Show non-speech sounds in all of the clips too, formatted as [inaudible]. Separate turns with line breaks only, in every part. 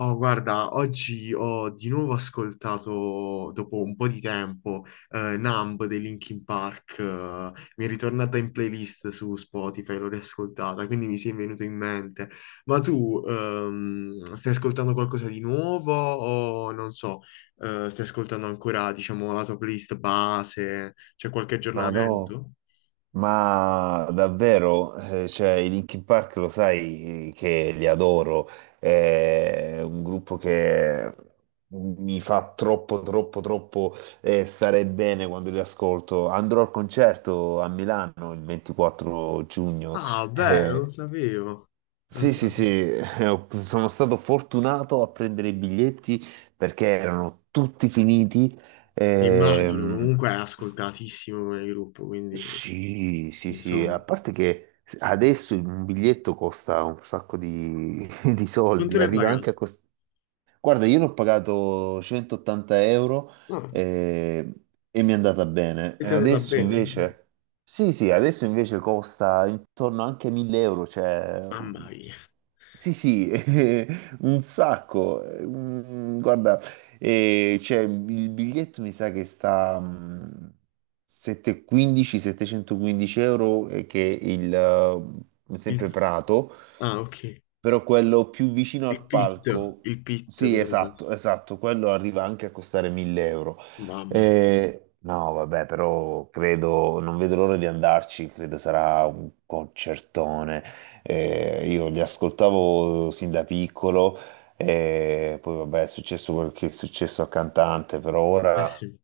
Oh, guarda, oggi ho di nuovo ascoltato, dopo un po' di tempo, Numb dei Linkin Park, mi è ritornata in playlist su Spotify, l'ho riascoltata, quindi mi si è venuto in mente. Ma tu, stai ascoltando qualcosa di nuovo o non so, stai ascoltando ancora, diciamo, la tua playlist base? C'è qualche
Madò,
aggiornamento?
ma davvero, cioè, i Linkin Park lo sai, che li adoro, è un gruppo che mi fa troppo, troppo, troppo stare bene quando li ascolto. Andrò al concerto a Milano il 24 giugno.
Ah, beh, non
Eh,
sapevo. Non
sì, sì, sì, [laughs]
sapevo.
sono stato fortunato a prendere i biglietti perché erano tutti finiti.
Immagino,
Ehm,
comunque è ascoltatissimo come gruppo, quindi
sì, sì, sì, a
insomma.
parte che adesso un biglietto costa un sacco di, [laughs] di
Non te
soldi,
ne
arriva anche
pagato?
a costare. Guarda, io l'ho pagato 180 euro
No,
eh, e, mi è andata bene.
e
E
ti è andata
adesso
bene, sì.
invece, sì, sì, adesso invece costa intorno anche a 1000 euro, cioè,
Mamma mia.
sì, sì, [laughs] un sacco. Guarda, cioè, il biglietto mi sa che sta 715, 715 euro, che è il, sempre
Il-
Prato.
Ah, ok.
Però quello più vicino al palco,
Il pitto
sì,
dovrebbe
esatto,
essere.
esatto, quello arriva anche a costare 1000 euro.
Mamma
No, vabbè, però credo, non vedo l'ora di andarci, credo sarà un concertone. Io li ascoltavo sin da piccolo, poi vabbè, è successo quel che è successo al cantante, però
mia. Eh
ora
sì.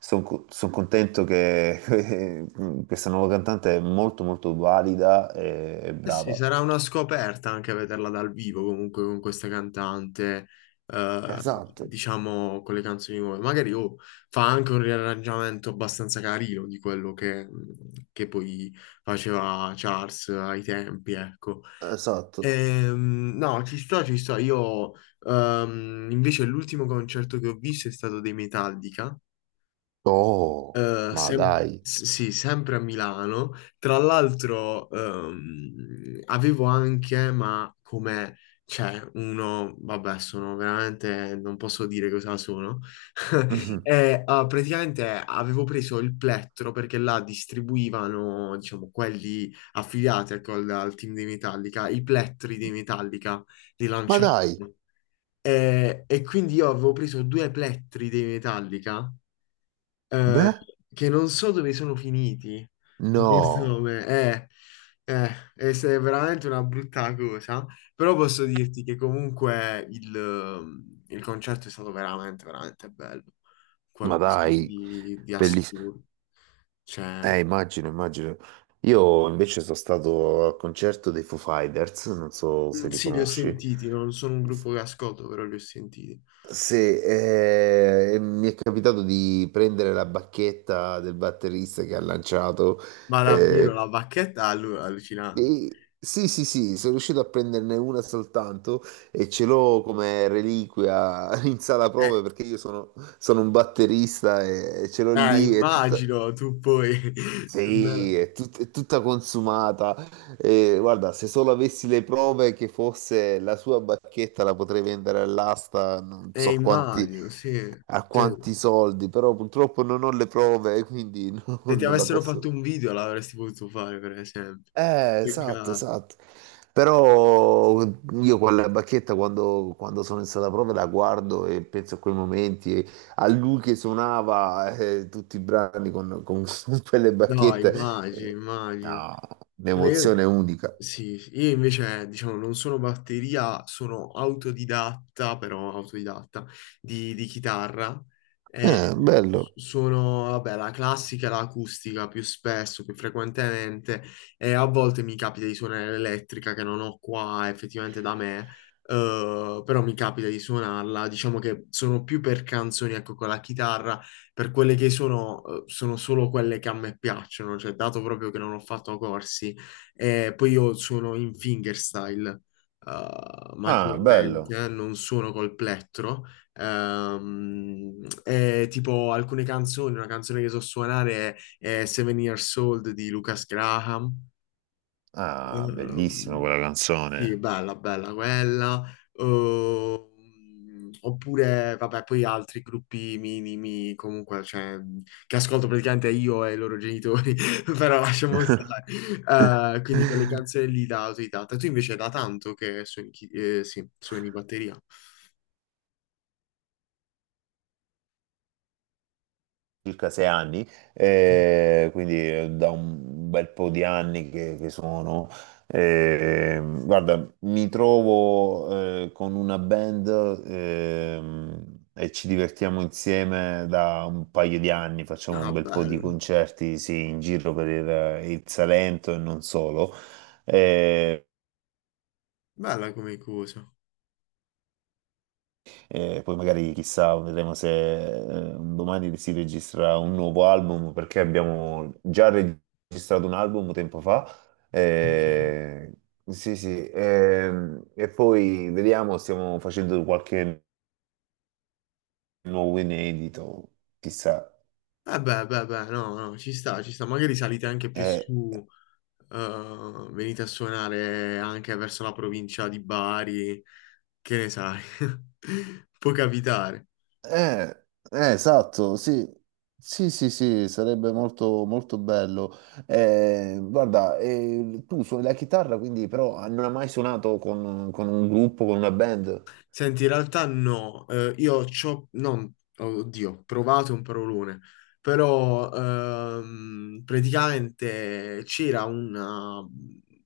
sono contento che [laughs] questa nuova cantante è molto molto valida e
Eh sì,
brava.
sarà una scoperta anche vederla dal vivo comunque con questa cantante, eh,
Esatto.
diciamo con le canzoni nuove. Magari oh, fa anche un riarrangiamento abbastanza carino di quello che poi faceva Charles ai tempi, ecco.
Esatto.
No, ci sto, ci sto. Io, invece, l'ultimo concerto che ho visto è stato dei Metallica.
Oh, ma dai.
Sì, sempre a Milano. Tra l'altro, avevo anche, ma come c'è uno, vabbè, sono veramente, non posso dire cosa sono. [laughs]
Mhm.
E, ah, praticamente avevo preso il plettro perché là distribuivano, diciamo, quelli affiliati ecco, al team di Metallica, i plettri di Metallica li
Ma
lanciavano.
dai,
E quindi io avevo preso due plettri di Metallica eh,
beh,
che non so dove sono finiti in questo
no,
nome. Eh, è è veramente una brutta cosa, però posso dirti che comunque il concerto è stato veramente, veramente bello.
ma
Qualcosa
dai,
di
bellissimo.
assurdo. Cioè,
Immagino, immagino. Io invece sono stato al concerto dei Foo Fighters, non so
mm,
se li
sì, li ho
conosci.
sentiti, non sono un gruppo che ascolto, però li ho sentiti.
Se, mi è capitato di prendere la bacchetta del batterista che ha lanciato,
Ma davvero
eh,
la bacchetta è allucinante.
E- sì, sì, sì, sono riuscito a prenderne una soltanto e ce l'ho come reliquia [laughs] in sala
Eh,
prove perché io sono un batterista e ce l'ho lì, è tutta,
immagino tu poi [laughs]
sì, è tutta consumata. E, guarda, se solo avessi le prove che fosse la sua bacchetta la potrei vendere all'asta, non so quanti,
Immagino, sì.
a
Cioè,
quanti soldi, però purtroppo non ho le prove, quindi [laughs]
se
non
ti
non la
avessero
posso.
fatto un video l'avresti potuto fare, per esempio.
Esatto,
Peccato.
esatto. Però io quella bacchetta quando sono in sala prova la guardo e penso a quei momenti, e a lui che suonava tutti i brani con [laughs] quelle
No,
bacchette.
immagino, immagino.
No,
No, io,
un'emozione unica.
sì, sì. Io invece, diciamo, non sono batteria, sono autodidatta, però autodidatta, di chitarra. E
Bello.
sono, vabbè, la classica, e l'acustica più spesso, più frequentemente, e a volte mi capita di suonare l'elettrica che non ho qua effettivamente da me, però mi capita di suonarla. Diciamo che sono più per canzoni, ecco, con la chitarra, per quelle che sono, sono solo quelle che a me piacciono, cioè dato proprio che non ho fatto corsi e poi io suono in fingerstyle,
Ah, bello.
maggiormente, non suono col plettro. E tipo alcune canzoni, una canzone che so suonare è Seven Years Old di Lucas Graham.
Ah, bellissima
Ehm,
quella
sì,
canzone.
bella, bella quella. Oppure, vabbè, poi altri gruppi minimi, comunque, cioè, che ascolto praticamente io e i loro genitori, [laughs] però lasciamo
[laughs]
stare. Quindi quelle canzoni lì da autodidatta. Tu invece da tanto che suoni, sì, suoni batteria.
circa 6 anni,
Mm.
quindi da un bel po' di anni che sono. Guarda, mi trovo con una band, e ci divertiamo insieme da un paio di anni, facciamo
Ah,
un bel po' di
bello.
concerti, sì, in giro per il Salento e non solo. Eh,
Bella come cosa.
E poi magari chissà, vedremo se un domani si registra un nuovo album, perché abbiamo già registrato un album tempo fa.
Ok.
Eh, sì, sì. E poi vediamo, stiamo facendo qualche nuovo inedito, chissà.
Eh beh, beh, beh, no, no, ci sta, ci sta. Magari salite anche più
Eh,
su, venite a suonare anche verso la provincia di Bari, che ne sai? [laughs] Può capitare.
Eh, esatto, sì, sì, sì, sì, sarebbe molto, molto bello. Guarda, tu suoni la chitarra, quindi però non hai mai suonato con un gruppo, con una band?
Senti, in realtà no, eh, io c'ho, non, oddio, ho provato un parolone, però praticamente c'era una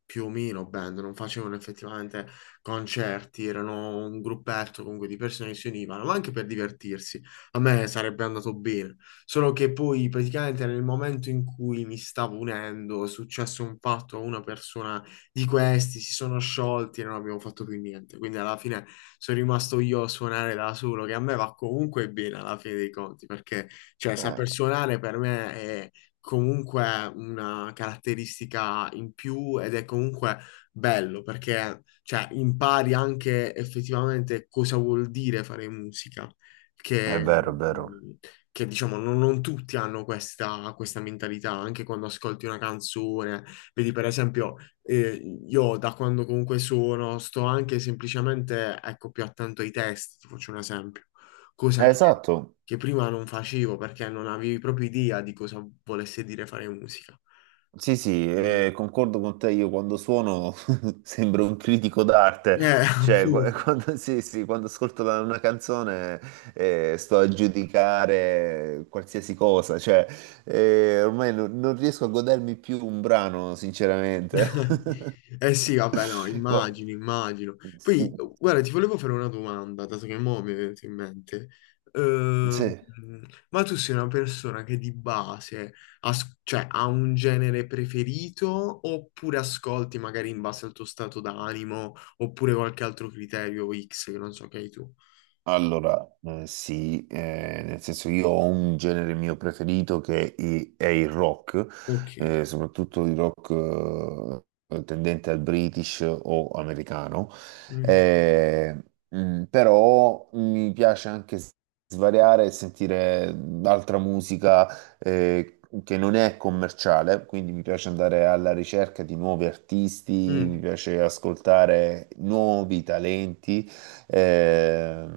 più o meno band, non facevano effettivamente concerti, erano un gruppetto comunque di persone che si univano, ma anche per divertirsi. A me sarebbe andato bene, solo che poi praticamente nel momento in cui mi stavo unendo è successo un fatto a una persona di questi si sono sciolti e non abbiamo fatto più niente. Quindi alla fine sono rimasto io a suonare da solo, che a me va comunque bene alla fine dei conti, perché cioè,
Eh,
saper suonare per me è comunque una caratteristica in più ed è comunque bello, perché cioè, impari anche effettivamente cosa vuol dire fare musica.
è
Che,
vero, è vero.
che diciamo non, non tutti hanno questa, questa mentalità, anche quando ascolti una canzone, vedi per esempio e io da quando comunque sono, sto anche semplicemente, ecco, più attento ai testi, ti faccio un esempio, cosa
Esatto.
che prima non facevo perché non avevi proprio idea di cosa volesse dire fare musica.
Sì, sì,
Quindi-
concordo con te, io quando suono [laughs] sembro un critico d'arte,
Eh, [laughs]
cioè [laughs]
appunto.
quando, sì, sì, quando ascolto una canzone sto a giudicare qualsiasi cosa, cioè ormai non riesco a godermi più un brano, sinceramente.
[laughs] Eh sì, vabbè, no,
[laughs] Qua-
immagino, immagino. Poi,
Sì.
guarda, ti volevo fare una domanda, dato che mo' mi è venuto in mente. Ehm,
Sì.
ma tu sei una persona che di base cioè, ha un genere preferito oppure ascolti magari in base al tuo stato d'animo oppure qualche altro criterio X che non so che hai tu?
Allora, sì, nel senso io ho un genere mio preferito che è il rock,
Ok.
soprattutto il rock tendente al British o americano.
Ok.
Eh, Però mi piace anche svariare e sentire altra musica eh, che non è commerciale, quindi mi piace andare alla ricerca di nuovi artisti, mi
Mm,
piace ascoltare nuovi talenti. Eh,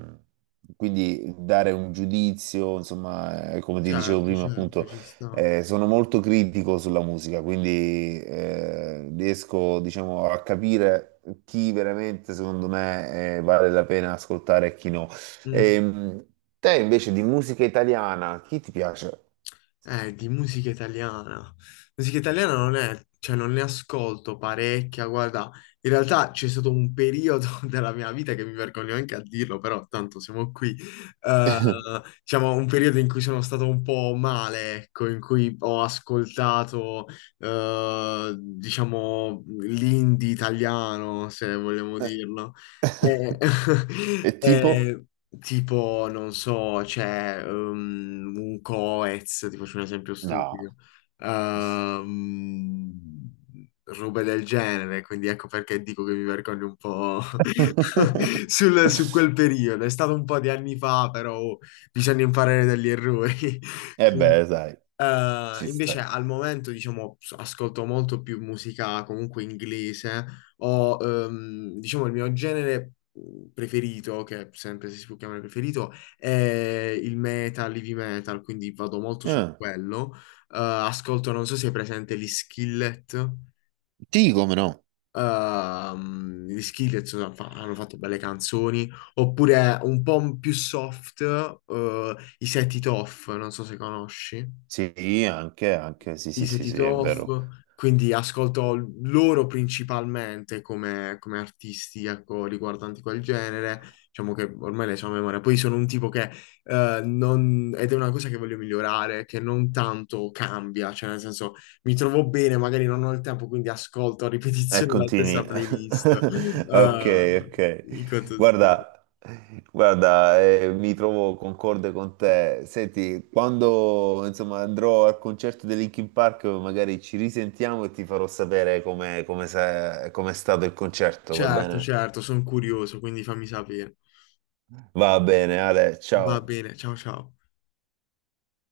quindi dare un giudizio, insomma, come ti dicevo
certo,
prima,
certo,
appunto,
ci sta.
sono molto critico sulla musica, quindi riesco, diciamo, a capire chi veramente, secondo me, vale la pena ascoltare e chi no.
Mm.
Ehm, Te invece di musica italiana, chi ti piace?
Di musica italiana. Musica italiana non è, cioè non ne ascolto parecchia, guarda, in realtà c'è stato un periodo [laughs] della mia vita che mi vergogno anche a dirlo, però tanto siamo qui, eh,
[laughs]
diciamo un periodo in cui sono stato un po' male, ecco, in cui ho ascoltato, diciamo, l'indie italiano, se vogliamo dirlo. Eh,
E
[laughs]
tipo?
eh, Tipo, non so, c'è un Coez, ti faccio un esempio stupido,
No.
ehm, robe del genere, quindi ecco perché dico che mi vergogno un po' [laughs]
[laughs]
su quel periodo. È stato un po' di anni fa, però oh, bisogna imparare dagli errori. [laughs]
E
Quindi,
beh, sai, ci sta.
invece al momento, diciamo, ascolto molto più musica comunque inglese, o diciamo il mio genere preferito, che sempre se si può chiamare preferito, è il metal, heavy metal, quindi vado molto su
Ah,
quello. Ascolto, non so se è presente gli Skillet.
sì, come no?
Gli Skillet hanno fatto belle canzoni, oppure un po' più soft, i Set It Off, non so se conosci.
Sì, anche, anche, sì,
I
sì,
Set
sì,
It
sì, è
Off,
vero.
quindi ascolto loro principalmente come, come artisti, ecco, riguardanti quel genere, diciamo che ormai le so a memoria. Poi sono un tipo che non, ed è una cosa che voglio migliorare, che non tanto cambia, cioè nel senso mi trovo bene, magari non ho il tempo, quindi ascolto a
E
ripetizione la stessa
continui.
playlist.
[laughs] Ok, ok.
In quanto-
Guarda, guarda, mi trovo concorde con te. Senti, quando, insomma, andrò al concerto di Linkin Park, magari ci risentiamo e ti farò sapere com'è stato il concerto, va
Certo,
bene?
certo, sono curioso, quindi fammi sapere.
Va bene, Ale,
Va
ciao.
bene, ciao ciao.